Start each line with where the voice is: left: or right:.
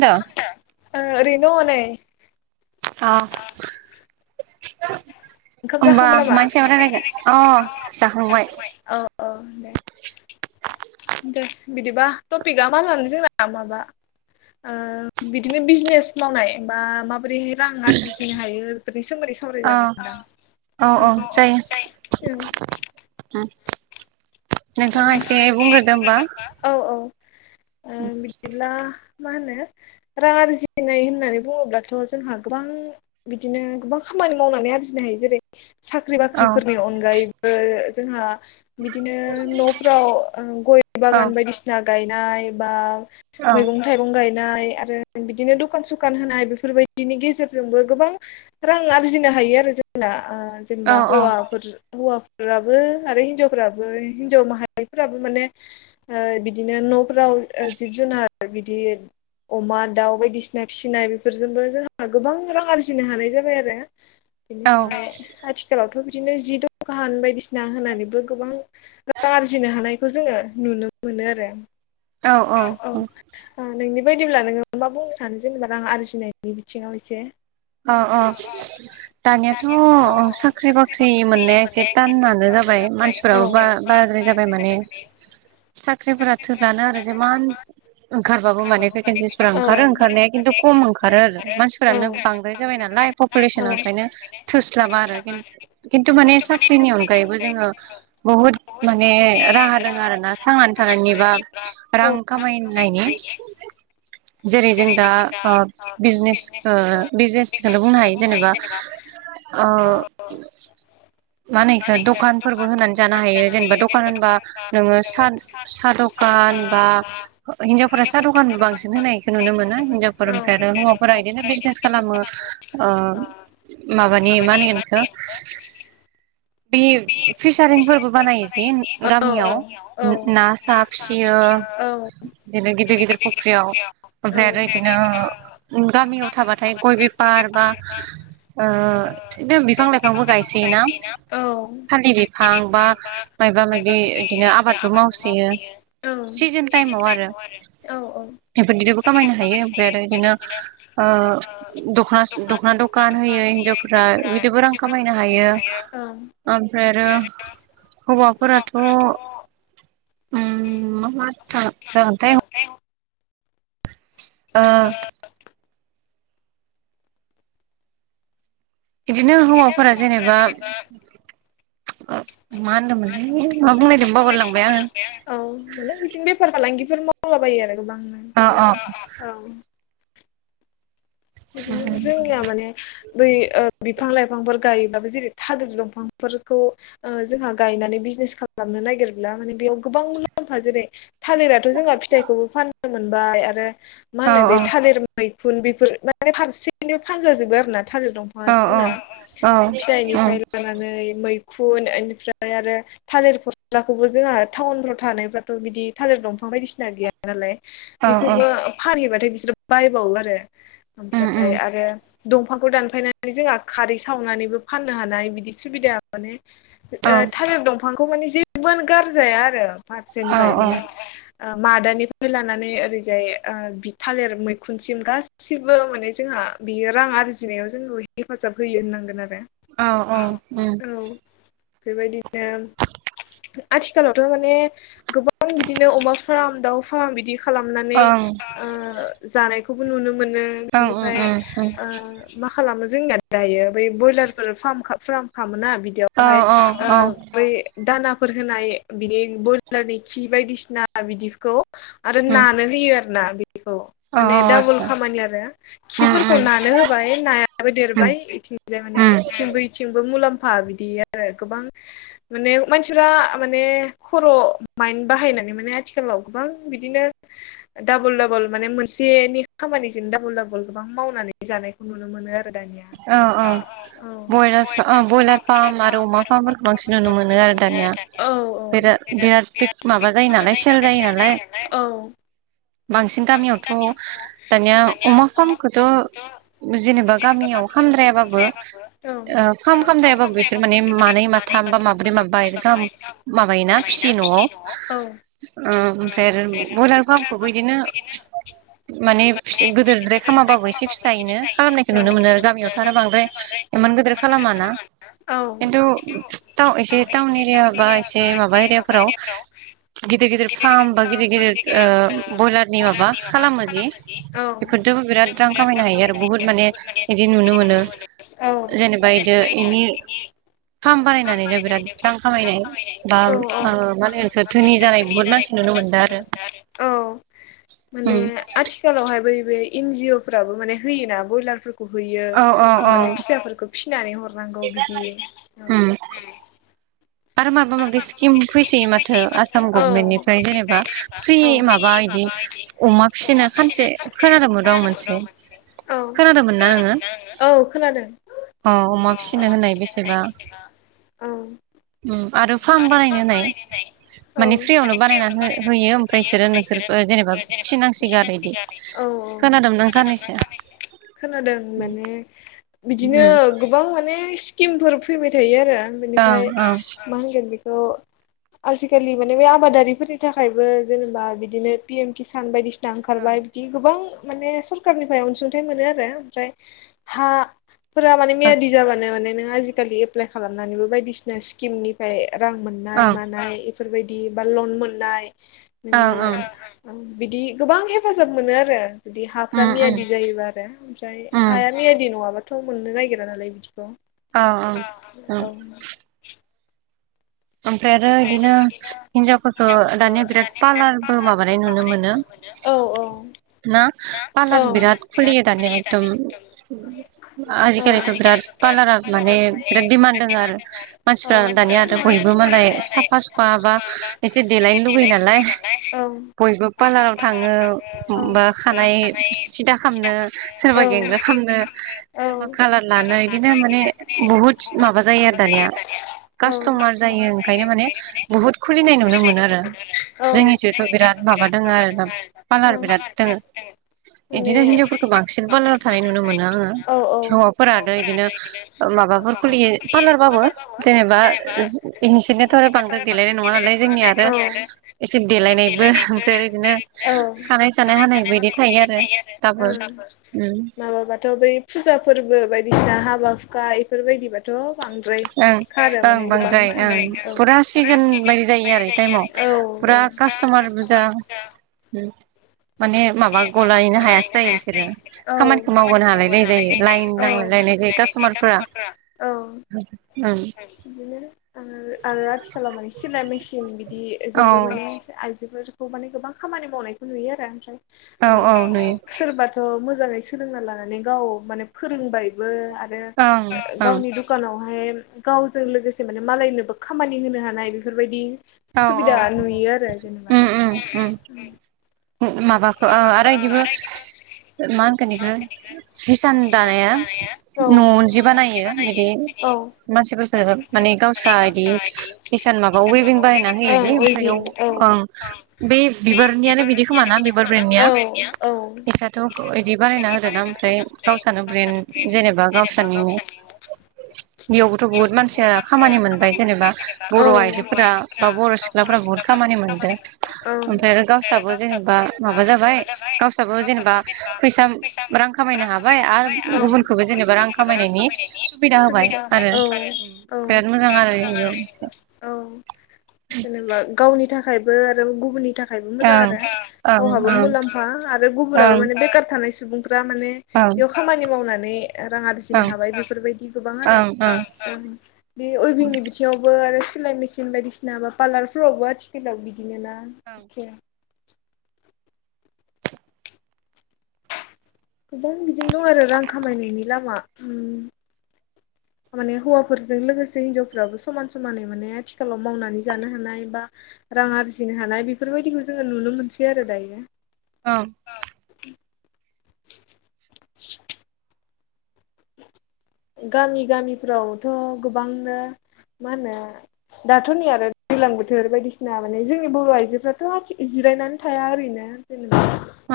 right: खोनादों
left: [inaudible] ओरिन न नै
right: औ
left: ओंखाम
right: होमबा
left: जाखांबाय नामा
right: मान साब रायलायगोन अ जाखांबाय
left: औ औ दे दे बिदिबा टपिकआ मा लानो जोंना आ माबा ओ बिदिनो बिजनेस मावनाय बा माबोरैह रां आरजिनो हायो बेफोरनि सोमोन्दै सावराय
right: अ
left: जागोन दां अ
right: औ औ जायो उ
left: उ नोंथाङा एसे बुंग्रोदो होनबा औ औ बिदिब्ला मा होनो रां आरजिनाय होननानै बुङोब्लाथ जोंहा गोबां बिदिनो गोबां खाम खामानि मावनानै आरजिनो हायो जेरै साख्रि
right: औ
left: बाख्रिफोरनि अनगायैबो जोंहा बिदिनो न'फ्राव गय
right: औ
left: बागान बायदिसिना गायनाय बा
right: औ
left: मैगं थाइगं गायनाय आरो बिदिनो दकान सकान होनाय बेफोरबायदिनि गेजेरजोंबो गोबां रां आरजिनो हायो आरो। जोंना ओ
right: औ
left: जेनबा हौवाफोर हौवाफोराबो आरो हिनजावफोराबो हिनजाव माहारिफोराबो माने बिदिनो ओ न'फोराव जिब जुनार बिदि अमा दाउ बायदिसिना फिसिनाय बेफोरजोंबो जोंहा गोबां रां आरजिनो हानाय जाबाय आरो।
right: औ
left: बेनिफ्राय आथिखालावथ' बिदिनो जि दखान बायदिसिना होनानैबो गोबां रां आरजिनो हानायखौ जोङो नुनो मोनो आरो औ नोंनि बायदिब्ला नोङो मा बुंनो सानो जेनेबा आं आरजिनायनि बिथिङाव एसे?
right: अ अ दानियाथ' साख्रि बाख्रि मोननाया एसे थानानो जाबाय मानसिफोराबो ब बाराद्राय जाबाय माने। साख्रिफोरा थोब्लानो आरो जेमान ओंखारबाबो माने भेकेन्सिसफोरा ओंखारो ओंखारनाया खिन्थु खम ओंखारो आरो मानसिफोरानो बांद्राय जाबाय नालाय पपुलेसना ओंखायनो थोस्लाबा आरो खिन्थु माने साख्रिनि अनगायै बो जोङो बुहुद माने राहा दङ आरो ना थांनानै थानायनि बा रां खामायनायनि। जेरै जों दा ओ बिजनेस ओ बिजनेसखौनो' बुंनो हायो जेनेबा ओ मा होनो बेखौ दखानफोरबो होनानै जानो हा हायो जेनेबा दखान होनबा नोङो सा दखान बा हिनजावफोरा सा द दखान बांसिन होनायखौ नुनो मोनो हिनजावफोरनिफ्राय आरो हौवाफोरा बिदिनो बिजिनेस खालामो ओ माबानि मा होनगोन बेखौ बे फिसारिं फोरबो बानायोजे गामियाव ना
left: नुसियो
right: सा फिसियो बिदिनो गिदिर गिदिर फख्रियाव ओमफ्राय आरो इदिनो गामियाव थाबाथाय ग गय बेपार बा ओ इदिनो बिफां लाइफांबो गायसोयोना हालदै बिफां बा मायबा माबि बिदिनो आबादबो मावसोयो
left: औ
right: सिजोन टाइमाव आरो।
left: औ
right: बेफोर गिदिबो खामायनो हायो ओमफ्राय आरो बिदिनो ओ दख दख'ना दखान होयो हिनजावफोरा बिदिबो रां खामायनो हायो।
left: औ
right: ओमफ्राय आरो हौवाफोराथ' उम मा मा जागोनथाय ओ इदिनो हौवाफोरा जेनेबा मा होनदोंमोनलै मा बुंनोनायदोंमोन बावगार लांबाय आङो।
left: माने बिदिनो बेफार फालांगिफोर मावलाबायो आरो गोबांनो
right: औ
left: बिदि औ। बिदिनो जोंनिया माने बै ओ बिफां लाइफांफोर गायोब्लाबो जेरै थालिर दंफांफोरखौ जोंहा गायनानै बिजिनेस खालाम नो नागिरब्ला माने बेयाव गोबां मुलाम्फा जेरै थालिराथ' जोंहा फिथाइखौबो फाननो मोनबाय आरो। मा
right: औ
left: होनो बे थालिर मैखुन बेफोर माने फारसेनिबो फानजाजोबो आरो ना। थालिर दंफाङा
right: औ
left: जोंना
right: औ
left: फिथाइनिफ्राय लानानै मै खुन ओनिफ्राय आरो थालिर फस्लाखौबो जोंहा टाउनफ्राव थानायफ्राथ' बिदि थालिर दंफां बायदिसिना गैया नालाय।
right: औ
left: बेखौबो फानहैबाथाय बिसोरो बायबावो आरो ओमफ्राय आरो दं फांखौ दानफायनानै जोंहा खारै सावनानैबो फाननो हानाय बिदि सुबिदाया माने ओ
right: औ
left: थालिर दंफांखौ माने जेबोनो गारजाया आरो
right: औ
left: फारसेनिफ्राय
right: औ
left: माने मादानिफ्राय लानानै ओरैजाय बि थालिर मैखुनसिम गासै गासिबो माने जोंहा बियो रां आरजिनायाव जोंखौ हेफाजाब होयो होननांगोन आरो।
right: औ औ उम।
left: औ बेबायदिनो आथिखालावथ' माने गोबां बिदिनो अमा फार्म दाउ फार्म बिदि खालामनानै ओ जानायखौबो नुनो मोनो
right: ओं
left: बिनिफाय
right: ओं
left: ओ माखालामो जोंनिया दायो बै बयलारफोर फार्म फ्राम खलामोना
right: औ
left: बिदियावहाय
right: औ औ
left: बै दाना फोर होनाय बिदि ब्रयलारनि खि बायदिसिना बिदिखौ आरो
right: उम
left: नानो होयो आरो ना बेखौ
right: औ
left: माने
right: औ
left: डाबुल
right: आतसा
left: खामानि आरो
right: उम
left: खिफोरखौ
right: उम
left: नानो होबाय नायाबो
right: उम
left: देरबाय बिथिंजाय माने इथिंबो इथिंबो मुलाम फा बिदि आरो गोबां माने मानसिफ मान खर' माइड बाहाय माने आथिखालाव गोबां बिदिनो डाबल डाबल माने मोनसे खामानिजों डाबल डाबल गोबां मावनानै जानायखौ नुनो मोनो आरो। दानिया औ
right: ब्रयलार फार्म आरो अमा फार्मफोरखौ बांसिन नुनो मोनो आरो दानिया बिराद बिराद बिग माबा जायो नालाय सेल जायो नालाय
left: औ औ औ
right: बांसिन गामियावथ' दानिया अमा फार्मखौथ' जेनेबा गामियाव खामद्रायाबाबो
left: औ
right: ओ फार्म खालामद्रायाबाबो बिसोर माने मानै मा थाम बा माब्रै माबा गाहाम माबायोना फिसियो न'आव।
left: औ
right: ओमफ्राय आरो बयलार फार्मखौबो इदिनो माने गोदोरद्राय खामाबाबो एसे फिसायैनो खालामनायखो नुनो मोनो आरो गामियावथ' बांद्राय एमान गोदोर खालामा ना खिन्थु टाउ एसे टाउन एरिया बा एसे माबा एरियाफोराव गिदिर गिदिर फार्म बा गिदिर गिदिर ओ बयलारनि माबा खालामो जि बेफोरजोंबो बिराद रां खामायनो हायो आरो बुहुत माने बिदि नुनो मोनो।
left: औ
right: जेनेबा इदो इनि फार्म बानायनानैनो बिराद रां खामायनाय बा ओ मा होनो इखो धोनि जानाय बुहुत मानसि नु नो मोनदो आरो।
left: औ
right: उम
left: माने हाय बै इनजिअफोराबो माने होयोना ब्रयलारफो हैयो ओ
right: औ औ
left: ओ
right: औ
left: माने फिसाफोरखौ फिसिनानै हरनांगौ बिदि औ
right: उम
left: औ
right: आरो माबा माबि
left: औ
right: स्किम फैसोयो माथो आसाम गभमेन्टनिफ्राय जेनेबा फ्रि माबा इदि अमा फिसिनो खानसे खोनादोंमोन र' आं मोनसे खोनादोंमोन ना नोङो
left: औ खोनादों।
right: अ अमा फिसिनो होनाय बेसेबा
left: औ
right: उम आरो फार्म बानायनो होनाय माने फ्रियावनो बानायना हो होयो ओमफ्राय इसोरो नोंसोर ओ जेने फिनांसिगो आरो इदि
left: औ
right: खोनादोमोन आं सानैसो।
left: खोनादों माने
right: [unintelligible]
left: बिदिनो गोबां माने स्किमफोर फैबाय थायो आरो।
right: ओं ओं
left: जों बेखौ आजिखालि माने बे आबादारिफोरनि थाखायबो जेनेबा बिदिनो पि एम किसान बायदिसि ओंखारबाय बिदि गोबां माने सरखारनिफ्राय अनसुंथाइ मोनो आरो ओमफ्राय हा फोरा माने मियादि जाबानो माने नों आजिखालि एप्लााय खालामनानैबो बायदिसिना स्किमनिफाय रां मोननाय
right: ओं
left: मानाय इफोरबायदि बा लन मोननाय
right: ओं ओं
left: नोङो बिदि गोबां हेफाजाब मोनो आरो। जुदि हाफ्रा
right: उम उम
left: मियादि जायोबा आरो ओमफ्राय
right: उम
left: हाया मियादि नङाबाथ' मोननो नागिरा नालाय बिदिखौ।
right: औ ओं ओं
left: औ
right: ओमफ्राय आरो इदिनो हिनजावफोरखो दानिया बिराद पालारबो माबानाय नुनो मोनो।
left: औ औ
right: [unintelligible] ना
left: औ
right: पालार बिराद खुलियो दानिया एकदम
left: दाना
right: आजिखालिथ' बिराद पालारा माने बिराद दिमान दोङो आरो मानसिफ्रा दानिया बयबो मालाय सा फसुफा बा एसे देलायनो लुुबैयो नालाय बयबो पालाराव थाङो खानाय सिदा खालामनो सोरबा गेंग्रा खनो
left: गावसोर
right: सोरबा कालार लानो बिदिनो माने बुहुत माबा जायो आरो दानिया कास्टमार जायो ओंखायनो माने बुहुद खुलिनाय नुनो मोनो आरो जोंनिथिुयथ बिराद माबा दङ आरोना पालार बिराद दङो
left: माने
right: बिदिनो हिनजावफोरखौ बांसिन बालाराव थानाय नुनो मोनो आंङो
left: बिदिनो
right: हौवाफोरा थ इदिनो माबाफोर खुलियो पार्लार बाबो जेनेबा इ-इसिदेन थ आरो बांद्राय देलायनाय नङा नालाय जोंनि आरो एसे देलायनायबो ओमफ्राय बिदिनो खानाय सानाय हानाय बदि थायो आरो दाबोल
left: ओमफ्राय माबाबाथ बै फुजा फोरबो बायदिसिना हाबा हुखा इफोरबायदिबाथ बांद्राय
right: ओं
left: खारो
right: ओं
left: माने गोबां
right: बांद्राय ओं
left: थाङो औ फुरा सिजोन बायदि
right: आरो
left: जायो
right: टाइमाव
left: आरो औ औ फुरा
right: कास्ट'मार बुरजा
left: कासटमार फुजा
right: [inaudible] माने माबा गलायनो हायासो जायो बिसोरो
left: औ
right: खामानिखौ मावगनो हालायलायि जायो लाइन नांलायलायनाय
left: [inaudible] कासटमारफोरा औ
right: उम
left: बिदिनो आरो आरो आथिखालाव माने सिलाय मेसिन बिदि
right: औ
left: जोंबो माने आइजोफोर गोबां खामानि मावनायखौ नुयो आरो ओमफ्राय ओ औ औ सोरबाथ मो मोजाङै सोलोंना लानानै गाव माने फोरोंबायबो आरो
right: ओं ओं
left: गावनि दुखानावहाय गावजों लोगोसे माने मालायनोबो खामानि होनो हानाय बेफोरबायदि
right: औ औ
left: सुबिदा नुयो आरो जेनेबा उम उम
right: माबाखौ आरो बिदिबो मा होनखो बेखौ हिसान दानाया
left: औ
right: न जि बानायो बिदि
left: औ
right: मानसिफोरफोरखौ माने गावसा इदि इसान माबा उइभिं बायनानै हो
left: औ
right: जे ओमफ्राय एव
left: अइभिं औ
right: ओं बे बिबारनिनो बिदि खोमाना बेबार ब्रेन्डनिया इसआथ बिदि बानायना होदों ना ओमफ्राय गावसोरानो ब्रेन्ड जेनेबा गावस्रानिनो बेयावबोथ बुहुत मानसिया खामानि मोनबाय जेनेबा बर आइजोफोरा
left: फोरा बर सिख्लाफोरा बुहुथ खामानि मोनबाय औ ओमफ्राय गावस्राबो जेनेबा माबा जाबाय गावस्राबो जेनेबा फैसा रां खामायनो हाबाय आरो गुबुनखौबो जेनेबा रां खामायनायनि सुबिदा होबाय औ औ आरो बिराद
right: आरो
left: मोजां
right: बेनिबो मोनसे
left: आरो औ
right: [inaudible]
left: जेनेबा गावनि थाखायबो आरो गुबुननि थाखायबो मोजां आरो ओं गावहाबो मुलाम्फा आरो गुबुनाबो
right: ओं
left: माने बेखार थानाय सुबुं फोरा माने
right: ओं
left: बेयाव खामानि मावनानै रां आरजिनो
right: ओं
left: हाबाय बेफोरबायदि गोबां आरो
right: ओं ओं
left: बे उइभिंनि बिथिङावबो आरो सिलाय मेसिन बायदिसिना बा पार्लारफोरावबो आथिखालाव बिदिनो ना एखे गोबां बिदिनो दं आरो रां खामायनायनि लामा उम माने हौवाफोरजों लोगोसे हिनजावफ्राबो समान समानै माने आथिखालाव मावनानै जानो हानाय बा रां आरजिनो हानाय बेफोरबायदिखौ जोंङो नुनो मोनसै आरो दायो
right: ओं
left: [inaudible]
right: [inaudible]
left: गामि गामिफ्रावथ गोबांनो मा होनो दाथ नै आरो दैज्लां बोथोर बायदिसिना माने जोंनि बर' आइजोफ्राथ जिरायनानै थाया ओरैनो जेनेबा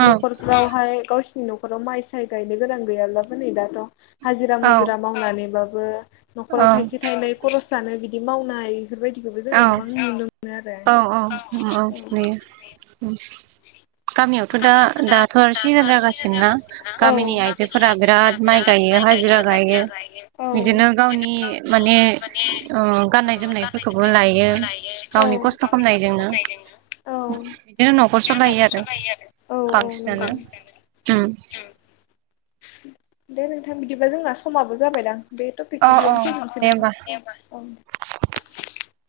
right: ओं
left: न'खरफ्रावहाय गावसिनि नखराव माइ साय गायनो गोनां गैयाब्लाबो नै दाथ हाजिरा
right: औ
left: मुजिरा मावनानैबाबो नखराव थाइसे
right: औ
left: थाइनै खरस जानो बिदि मावनाय बेफोरबायदिखौबो
right: औ
left: जोङो गोबां नुनो मोनो आरो
right: औ औ औ नुयो गामियावथ' दा दाथ' आरो सिजोन जागासिनोना गामिनि आइजोफोरा बिराद माइ गाय यो हाजिरा गायो
left: गायो
right: बिदिनो गावनि माने ओ गाननाय जोमनायफोर
left: औ औ औ
right: खालामनायजोंनो बिदिनो न'खर सालायो आरो
left: औ नंगौ
right: बांसिनानो
left: उम दे नोंथां बिदिबा जोंना समाबो जाबायदां बे
right: अ अ
left: टपिकखौ
right: दे होमबा
left: बेयावनो फोजोबसै नामा औ ओं